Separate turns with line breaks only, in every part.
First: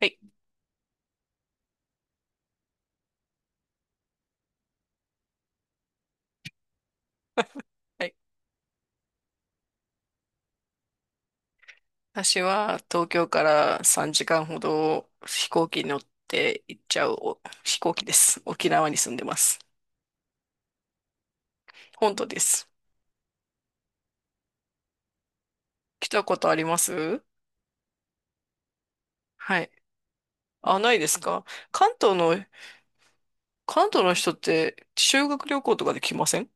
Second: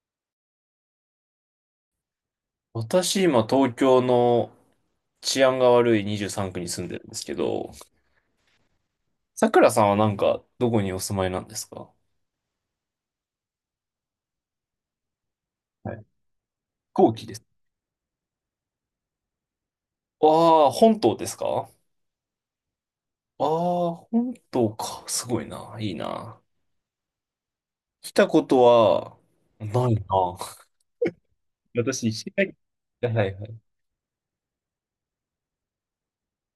はい。
私、今、東京の治安が悪い23区に住んでるんですけど、
はい、
さくらさんはなんか、どこにお住まいなんですか？
私は東京から3時間ほど飛行機に
は
乗っ
い。
て行っちゃう
後期で
お
す。
飛行機です。沖縄に住んでます。
ああ、本島ですか？
本土です。
ああー、本島か。すごいな。いい
来たこ
な。
とあります？
来たことは、
はい。
ないな。
あ、ないですか？ 関
私、
東
石
の、
垣、はいはいはい。
関東の人って修学旅行とかで来ません？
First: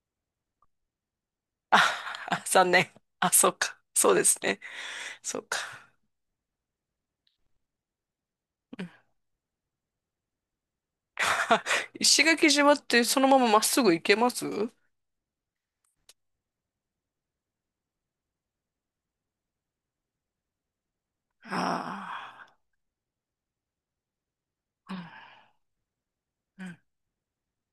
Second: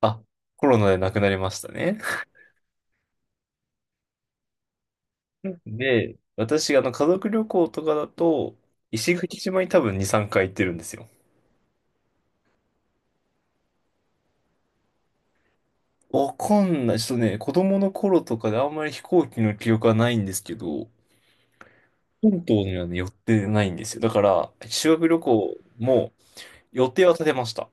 あ、コロナで亡くなりました
あ、
ね。
あ 残念。あ、そうか。そうですね。そうか。
で、私、家族旅行とかだと、
うん。
石垣島に多分2、3回行ってるんですよ。
石垣島ってそのまままっすぐ行けます？
わかんない。ちょっとね、子供の頃とかであんまり飛行機の記憶はないんですけど、
あ
本島にはね、寄ってないんですよ。だから、修学旅
あ
行も
ー。う
予
ん
定は立てました。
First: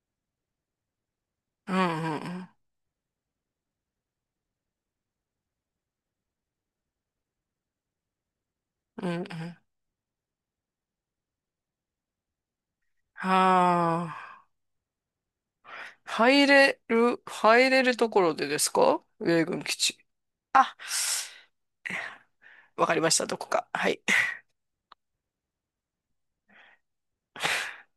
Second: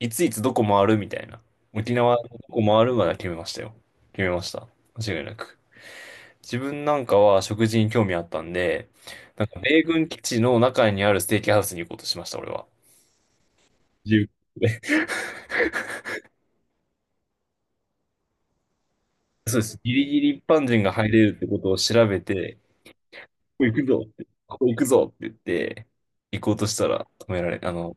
いついつどこ回るみたいな。
うんう
沖縄のど
ん
こ回るまでは決めましたよ。決めました。間違いなく。自分なんかは食事に興味あったんで、
うん、うんうん
な
う
んか
ん、
米軍基地の中にあるステーキハウスに行こうとしました、俺は。
あ
自由
あ、
で、
入れる、入れるところでですか、米
そう
軍
で
基
す。ギ
地。
リギリ一般
あ、
人が入れるってことを調べて、
わかりました、どこ
ここ
か。
行く
はい。
ぞって、ここ行くぞって言って、行こうとしたら止められ、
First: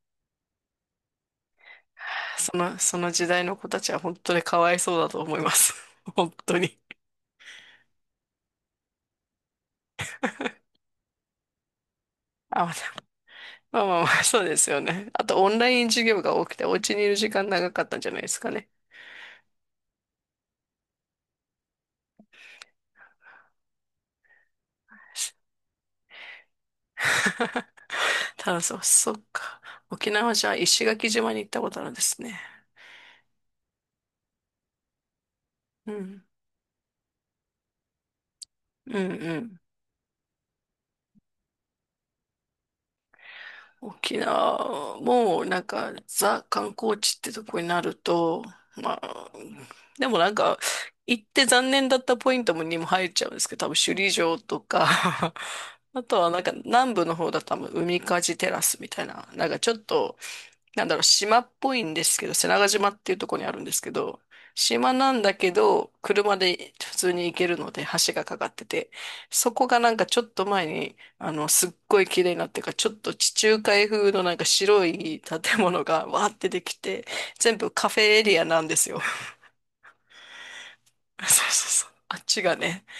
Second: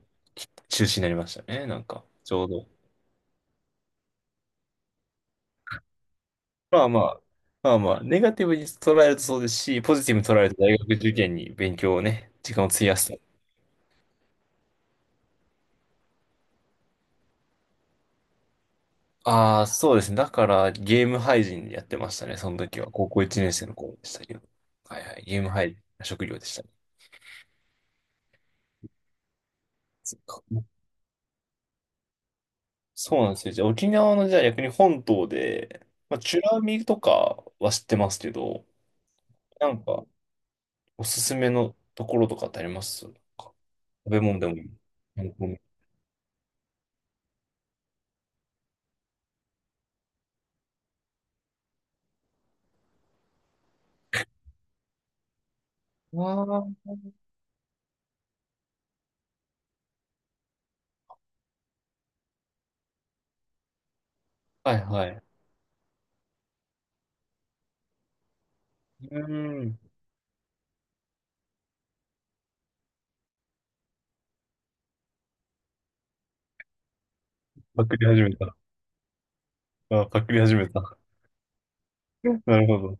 中止になりましたね、なんか、ちょう
そ
ど。
の、その時代の子たちは本当にかわいそうだと思います。本当に。
まあまあ、まあまあ、ネガティブに捉えるとそうですし、ポジティブに捉えると大学受験に勉強をね、時間を
あ、
費やすと。
まあまあまあ、そうですよね。あと、オンライン授業が多くて、お家にいる時間長かったんじゃないですかね。
ああ、そうですね。だから、ゲーム配信やってましたね、その時は。高校1年生の頃でしたけど。はいはい、ゲーム配信、職業でしたね。
ただ、そう、そっか。沖
そっ
縄
か。
じゃあ石垣島に行ったことあるんですね。
そうなんですよ。じゃあ、沖縄の、じゃあ逆に本島で、
う
まあ、
ん。
美ら海とかは知ってますけど、
うんうん、
なんか、おすすめのところとかってありますなんか？食
沖
べ物でもいい。
縄
観
も
光
ザ観光地ってとこになると、まあ、でも行って残念だったポイントもにも入っちゃうんですけど、多分首里城とか。 あとは
も。
南部の方だと多分海かじテラスみたいな、なんかちょっと、なんだろう、島っぽいんですけど、瀬長島っていうところにあるんですけど、
ああ、
島
はい
な
は
んだ
い。
けど、車で普通に行けるので、橋がかかってて、
う
そ
ー
こが
ん。
ちょっと前に、すっごい綺麗になってから、ちょっと地中海風の白い建物がわーってできて、全部
パ
カ
ク
フェ
リ
エ
始め
リア
た。
なんですよ。
あ、パクリ始めた。
そうそうそう。あっち が
なるほ
ね、
ど。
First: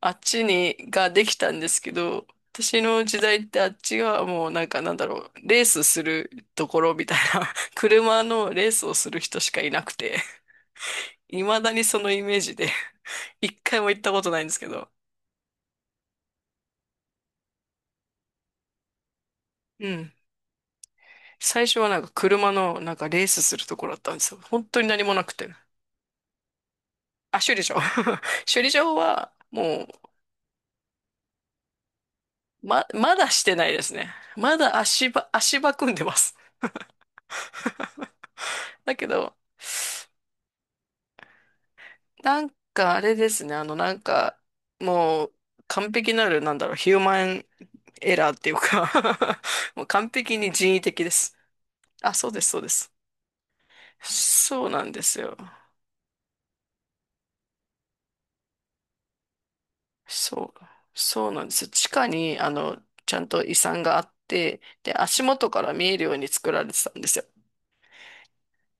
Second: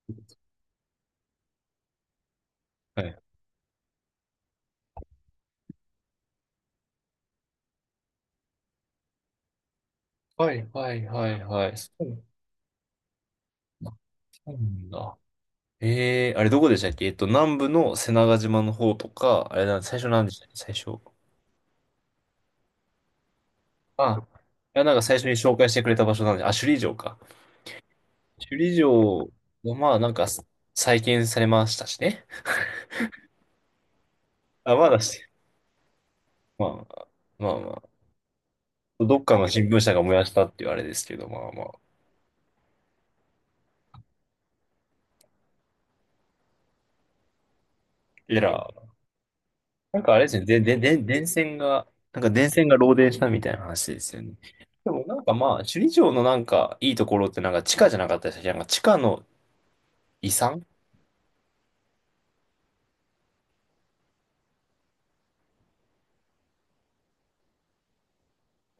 あっちに、ができたんですけど、私
は
の
い。
時代ってあっちがもうなんだろう、レースするところみたいな、車のレースをする人しかいなくて、
はいはいはい
未
は
だ
い。
に
そ
そのイ
う。
メージで、一回も
あ、
行ったことないんで
そうな
すけど、
んだ。ええー、あれどこでしたっけ？南部の瀬長島の方とか、あれ、なん、
う
最初
ん。
なんでしたっけ、最初。
最初は車のレースするところだったんで
あ、
すよ。本
い
当
や、
に
なんか
何も
最
な
初に
くて。
紹介してくれた場所なんで、あ、首里城か。
あ、修理場。
首
修理
里
場は
城は
も
まあなんか再建されましたしね。
う、ま、まだしてないですね。ま
あ、
だ
まだ
足
し
場、
て、
足場組んでます。
まあまあまあま、
だけ
どっ
ど、
かの新聞社が燃やしたっていうあれですけど、まあまあ。
なんかあれですね、もう完璧なる、なんだろう、ヒューマンエラーっ
エ
て
ラ
いう
ー。
か もう
なん
完
かあれで
璧
すね、
に
で、
人
で、
為
で、
的で
電
す。
線が、
あ、
なん
そ
か
うで
電
す、そう
線
で
が
す。
漏電したみたいな話ですよね。
そうなん
で
で
もな
す
んか
よ。
まあ、首里城のなんかいいところってなんか地下じゃなかったでしたっけ？なんか地下の遺
そ
産。
う、そうなんですよ。地下に、ちゃんと遺産があって、で、足元から見えるように作られてたんですよ。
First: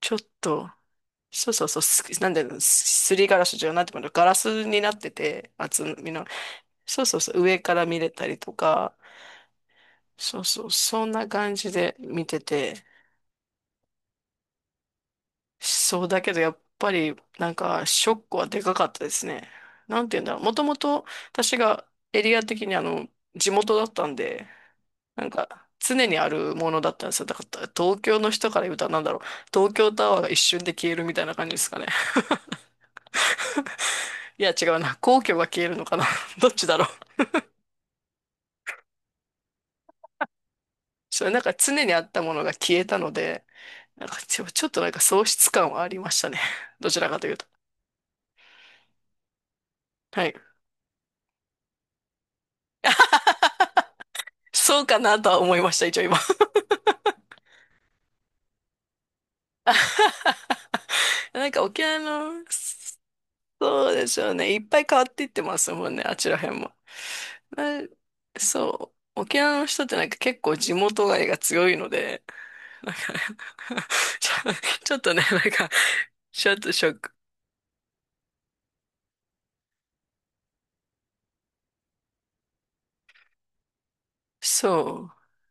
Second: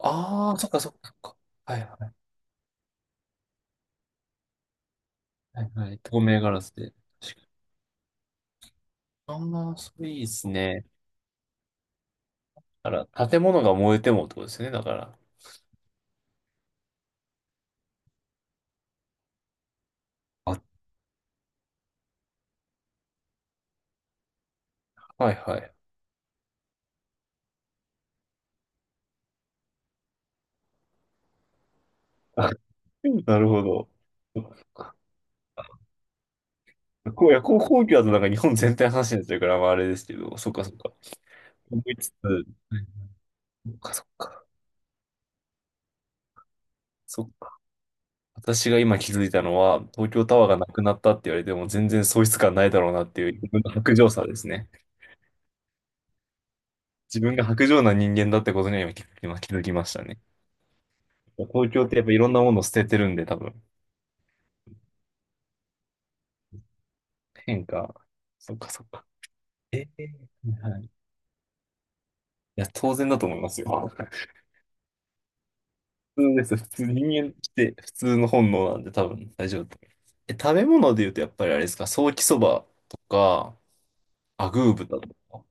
ちょっ
あー、そ
と、
っかそっかそっか。
そうそう
は
そう、
い
す
は
なんで、すりガラスじゃなくてもガラスになってて、
いは
厚
いはい。
み
透
の、
明ガラスで。
そうそうそう、上から見れたりとか、
ああ、それいいで
そう
す
そう、
ね。
そんな感じで見てて、
だから、建物が燃えてもってことですよね、だから。
そうだけどやっぱりなんかショックはでかかったですね。なんて言うんだろう。も
あ、
ともと私がエリア的に地元だったんで、なん
はいは
か
い。
常にあるものだったんですよ。だから東京の人から言うとなんだろう。東京タワーが一瞬で消えるみたいな感じですかね。
なるほど。
いや違うな。皇居が消えるのかな。どっちだろう。
こう、いや、こう、皇居だとなんか日本全体の話になっちゃうから、まああれですけど、そっかそっか。
それ、なんか
思
常に
い
あっ
つつ、
たものが消えたので、
そっかそ
な
っ
んかち
か。
ょ、ちょっと喪失感はありましたね。どちらか
そ
と
っ
いうと。
か。私が今気づいたのは、東京
はい。
タワーがなくなったって言われても全然喪失感ないだろうなっていう自分の薄情さ ですね。
そうかなとは思いました、一応今。
自分が薄情な人間だってことには今気づきましたね。
なんか
東
沖
京って
縄
やっぱいろん
の、
なものを捨ててるんで、多分。
そうでしょうね。いっぱい変わっていってますもんね、あちら辺も。
変
ま
化。
あ、
そっかそっ
そ
か。
う。沖縄の人っ
え
てな
え、
んか結構地
はい。い
元愛が強いので、
や、
な
当
ん
然
か
だと思います よ。
ちょ、ちょっとね、なんか、
普通で
ちょ
す。
っ
普
と
通、
ショッ
人
ク。
間って普通の本能なんで多分大丈夫だと思います。食べ物で言うとやっぱりあれですか、ソーキそばとか、アグー豚と
そう。
か。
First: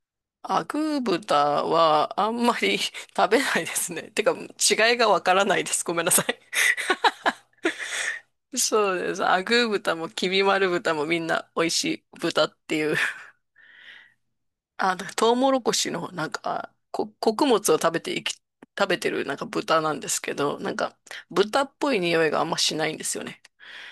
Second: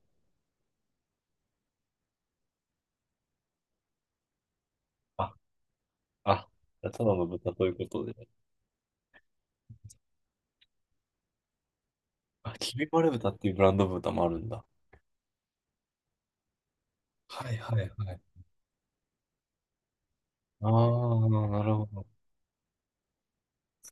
アグー豚はあんまり食べないですね。てか、違いがわか
あ、
らないです。ごめんなさい。
あ、ただの豚ということで。
そうです。アグー豚もきび丸豚もみんな美味しい豚っ
あ、
て
キビ
いう。
丸豚っていうブランド豚もあるんだ。
トウモロコシのこ、穀
はい
物を
はい
食べ
は
て
い。
いき、食べてるなんか豚なんですけど、
ああ、
なんか豚
な
っ
るほ
ぽい
ど。
匂いがあんましないんですよね。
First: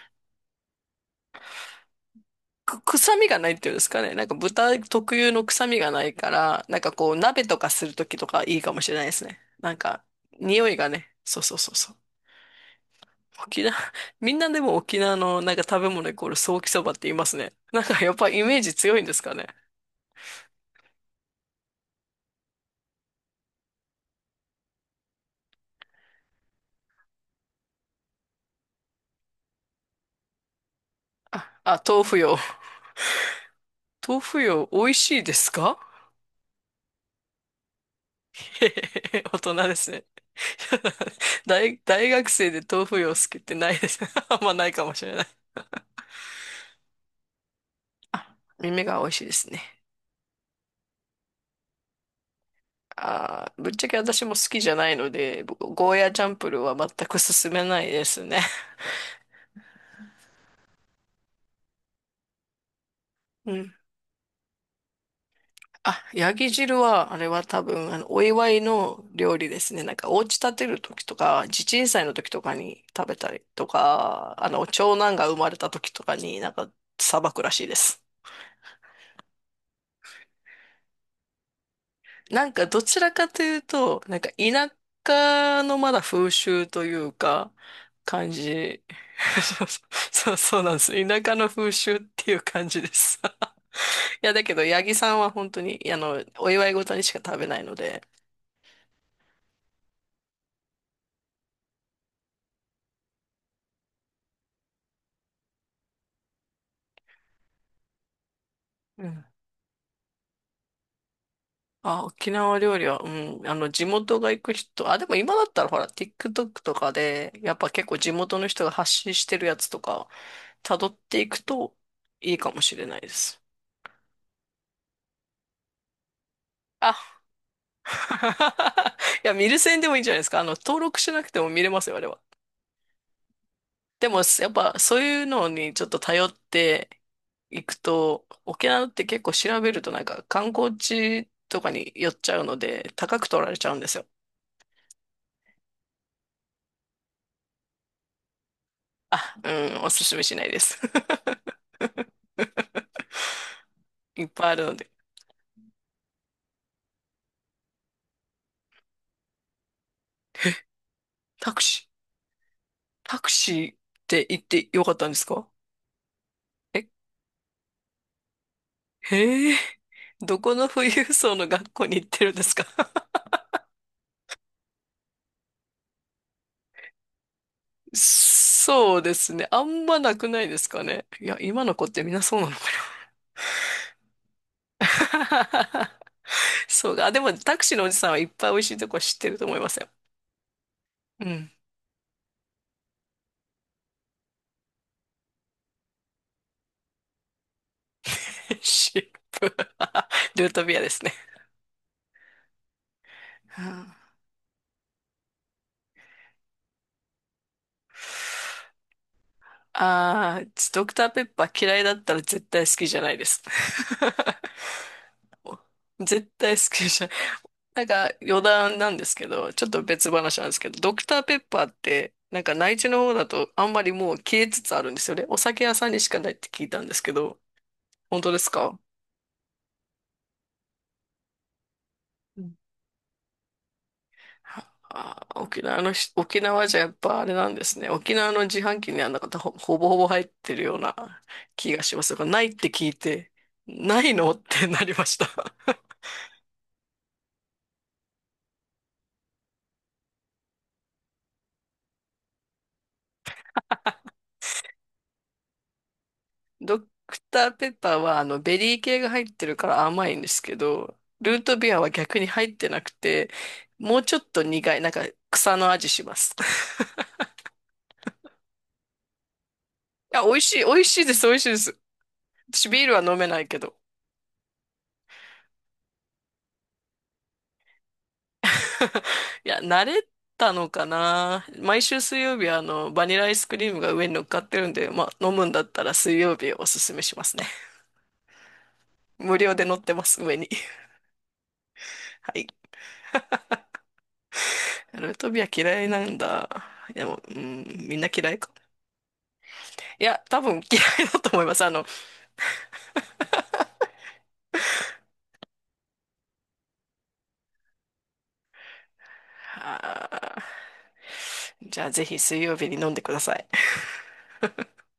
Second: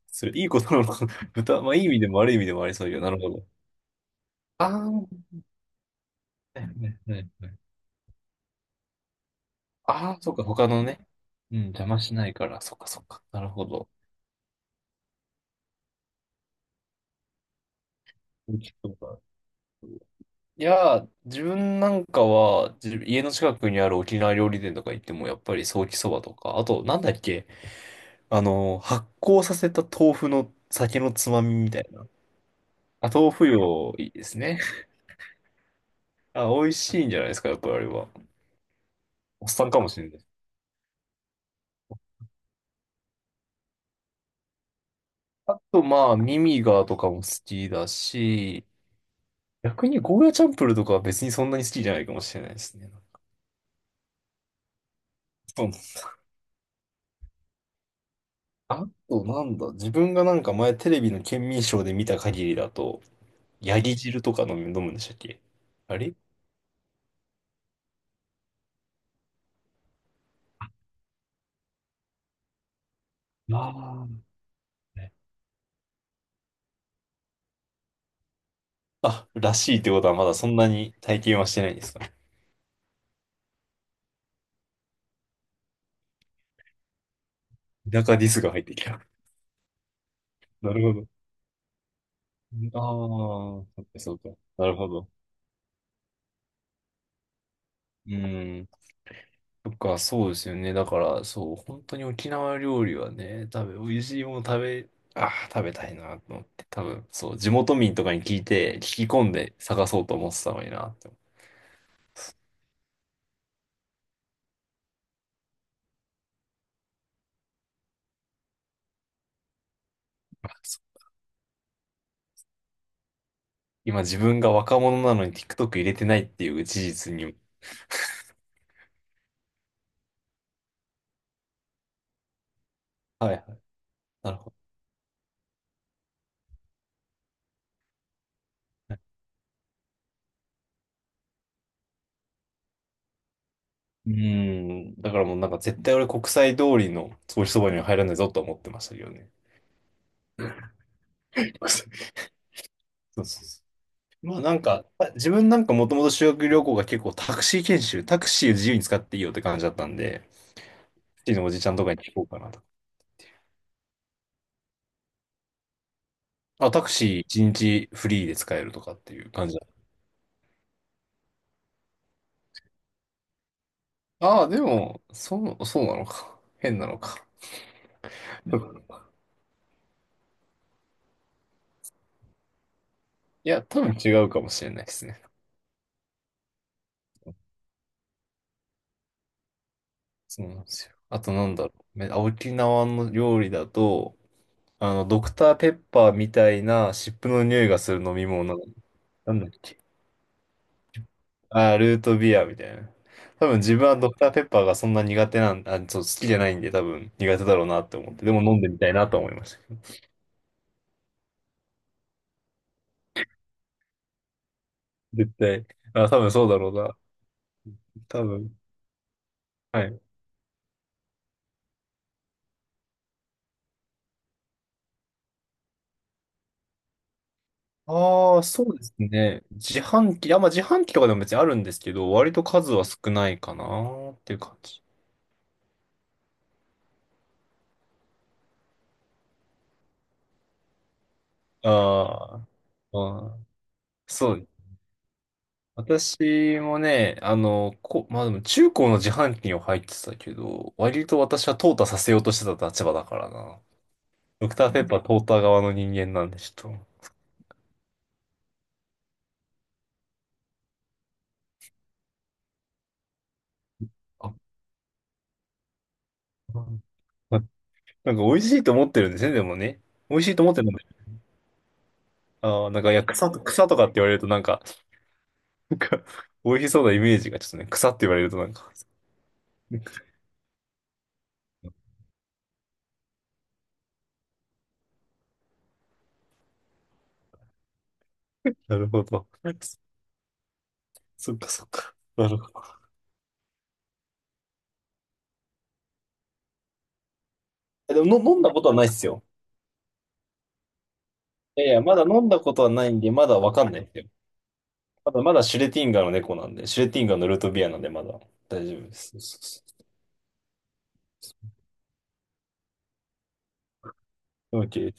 それ、いいことなのかな。豚、まあいい意味でも悪い意味でもあり
く、
そうよ。な
臭
る
み
ほ
が
ど。
ないっていうんですかね。なんか
あ
豚
あ、
特
は
有の臭みがないか
い
ら、
はい
なんかこう
はい
鍋
はい。
とかするときとかいいかもしれないですね。なんか
ああ、そっか、
匂
他
い
の
が
ね。
ね、そうそ
う
う
ん、
そう
邪
そう。
魔しないから、そっかそっか。なる
沖
ほ
縄、
ど。
みんなでも沖縄のなんか食べ物イコールソーキそばって言いますね。なんかやっぱイメージ強いんですかね。
いやー、自分なんかは、自家の近くにある沖縄料理店とか行っても、やっぱりソーキそばとか、あと、なんだっけ、発酵させた豆腐の酒のつまみみ
あ、
たい
豆
な。
腐よ。
あ、豆腐よ、いい
豆
です
腐
ね。
よ、美 味しいですか？
あ、美味しいんじゃないですか、やっぱりあれは。
へへ、へへ 大
おっ
人
さん
で
かも
す
し
ね。
れない。
大、大学生で豆腐よ好きってないです。あんまないかもしれない。
あと、まあ、ミミガーとかも好きだ
あ、
し、
耳が美味しいですね。
逆にゴーヤチャンプルとかは別にそんなに好きじゃないかもしれないですね。
あー、ぶっちゃけ私も好きじゃないので、
そうで
ゴー
す。
ヤーチャンプルーは全く勧めないですね。
あと、なんだ、自分がなんか前テレビの県民ショーで見た限りだと、
うん、
ヤギ汁とか飲むんでしたっけ？あ
あ、
れ、
ヤギ汁は、あれは多分、お祝いの料理ですね。なんか、お家建てる時とか、地鎮祭の時とかに食べたりと
ああ、
か、長
ね、
男が生まれた時とかになんか、さばくらしいです。
あ、らしいってことはまだそんなに体験はしてないんですか？
なんか、どちらかというと、なんか、田舎のまだ風習というか、
田舎ディ
感
スが入って
じ。
きた。
そうそう、そ うなん
な
で
る
す。
ほど。
田舎の風習っていう感
あ
じ
あ、
です。
そうか、そう
い
か。
や、だけど、
なる
八
ほ
木
ど。
さんは本当に、お祝い事にしか食べないので、
うん。そっか、そうですよね。だから、そう、本当に沖縄料理はね、多分、美味しいもの食べ、ああ、食べたいなと思って、多分、そう、地元民とかに聞いて、聞
う
き
ん、
込んで探そうと思ってたのになって思っ
あ、沖縄料理は、うん、地元が行く人、あ、でも今だったらほら、TikTok とかで、やっぱ結構地元の人が発信してるやつとか、
た。そ
辿っ
う、
ていくといいかもしれないです。
今、自分が若者なのに TikTok 入れてないっていう事
あ、
実に。
いや、見る専でもいいんじゃないですか。登録しなくても見れますよ、あれは。
はいはい。
でも、
なる
や
ほ
っ
ど。
ぱそういうのにちょっと頼っていくと、沖縄って結構調べるとなんか観光地とかに寄っちゃうので、高く取られちゃうんですよ。
うん。だからもうなんか絶対俺国際通りのソーそばには入らないぞとは思ってましたけどね。
あ、うん、おすすめしないです。
そうそうそう。
いっ
まあ
ぱい
な
あ
ん
るの
か、
で。
あ、自分なんかもともと修学旅行が結構タクシー研修、タクシーを自由に使っていいよって感じだったんで、タクシーのお
タ
じ
ク
ちゃんと
シ
かに聞こうかなと。
ー、タクシーって行ってよかったんですか？
あ、タ
え、
クシー一日フリーで使えるとかっていう感
へ
じ
え、
だ。
どこの富裕層の学校に行ってるんですか？
ああ、でも、そう、そうなのか。変なのか。うん。
そうですね。あんまなくないですかね。いや、今の子ってみんなそうなのか
いや、多分違うかもしれないですね。
な。 そうか。あでも、タクシーのおじさんはいっぱい美味しいとこ知ってると思いますよ。
そうなんですよ。あ
う
とな
ん。
んだろう。沖縄の料理だと、ドクターペッパーみたいな湿布の匂いがする飲み物。
シッ
なんだっ
プ。
け。
ルートビアですね。
あー、ルートビアみたいな。多分自分はドクターペッパーがそんな苦手なん、あ、そう、好きじゃないんで多分苦手だろうなって思って。でも飲んでみたいなと思いました。
ああー、ドクターペッパー嫌いだったら絶対好きじゃないです。
絶対。あ、多
絶
分そう
対
だ
好
ろう
き
な。
じゃん。なんか
多
余
分。
談なんですけど、ちょっと
はい。
別話なんですけど、ドクターペッパーって、なんか内地の方だとあんまりもう消えつつあるんですよね。お酒屋さんにしかないって聞いたんですけど、本当
あ
で
あ、
す
そう
か？
ですね。自販機、あ、まあ自販機とかでも別にあるんですけど、割
う
と
ん、
数は少ないかなっていう感
あ
じ。
あ、沖縄のし、沖縄じゃやっぱあれなんですね。沖縄の自販機にはなんかほ、ほぼほぼ入ってるような気がします。が
あ
ない
ー
って聞い
あ
て、
ー、
ないの
そ
っ
うですね。
てなりました。
私もね、まあでも中高の自販機には入ってたけど、割と私は淘汰させようとしてた立場だからな。ドクターペッパー淘汰側の人間なんで、ちょっ
ド
と。
クターペッパーはベリー系が入ってるから甘いんですけど、ルートビアは逆に入ってなくて、もうちょっ
あ、
と苦い、なんか草の味します。
ま、なんか美味しいと思ってるんですね、でもね。
い
美
や、
味し
美
い
味
と思
し
っ
い、
て
美
るんで。
味しいです、美味しいです。
あ
私
あ、な
ビ
ん
ー
か、
ル
い
は
や、
飲め
草
な
と、
いけ
草
ど。
とかって言われるとなんか、なんか、美味しそうなイメージがちょっとね、草って言われるとなんか、
いや、慣 れたのかな。毎週水曜日はバニラアイスクリームが上に乗っかってるんで、まあ飲むんだったら水曜日おすすめしますね。
なるほど。
無料で乗ってます、上に。
そっかそっか。な
は
る
い。
ほど。
ルートビア嫌いなんだ。でも、うん、
え、
みん
で
な
も、
嫌
の
い、
飲んだことはないっすよ。
いや、多分嫌いだと思いま
い
す。
やいや、まだ飲んだことはないんで、まだわかんないですよ。まだまだシュレティンガーの猫なんで、シュレティンガーのルートビアなんでまだ大丈夫です。そうそうそ
あー、じゃあぜひ水曜日に飲んでください。
う、 OK。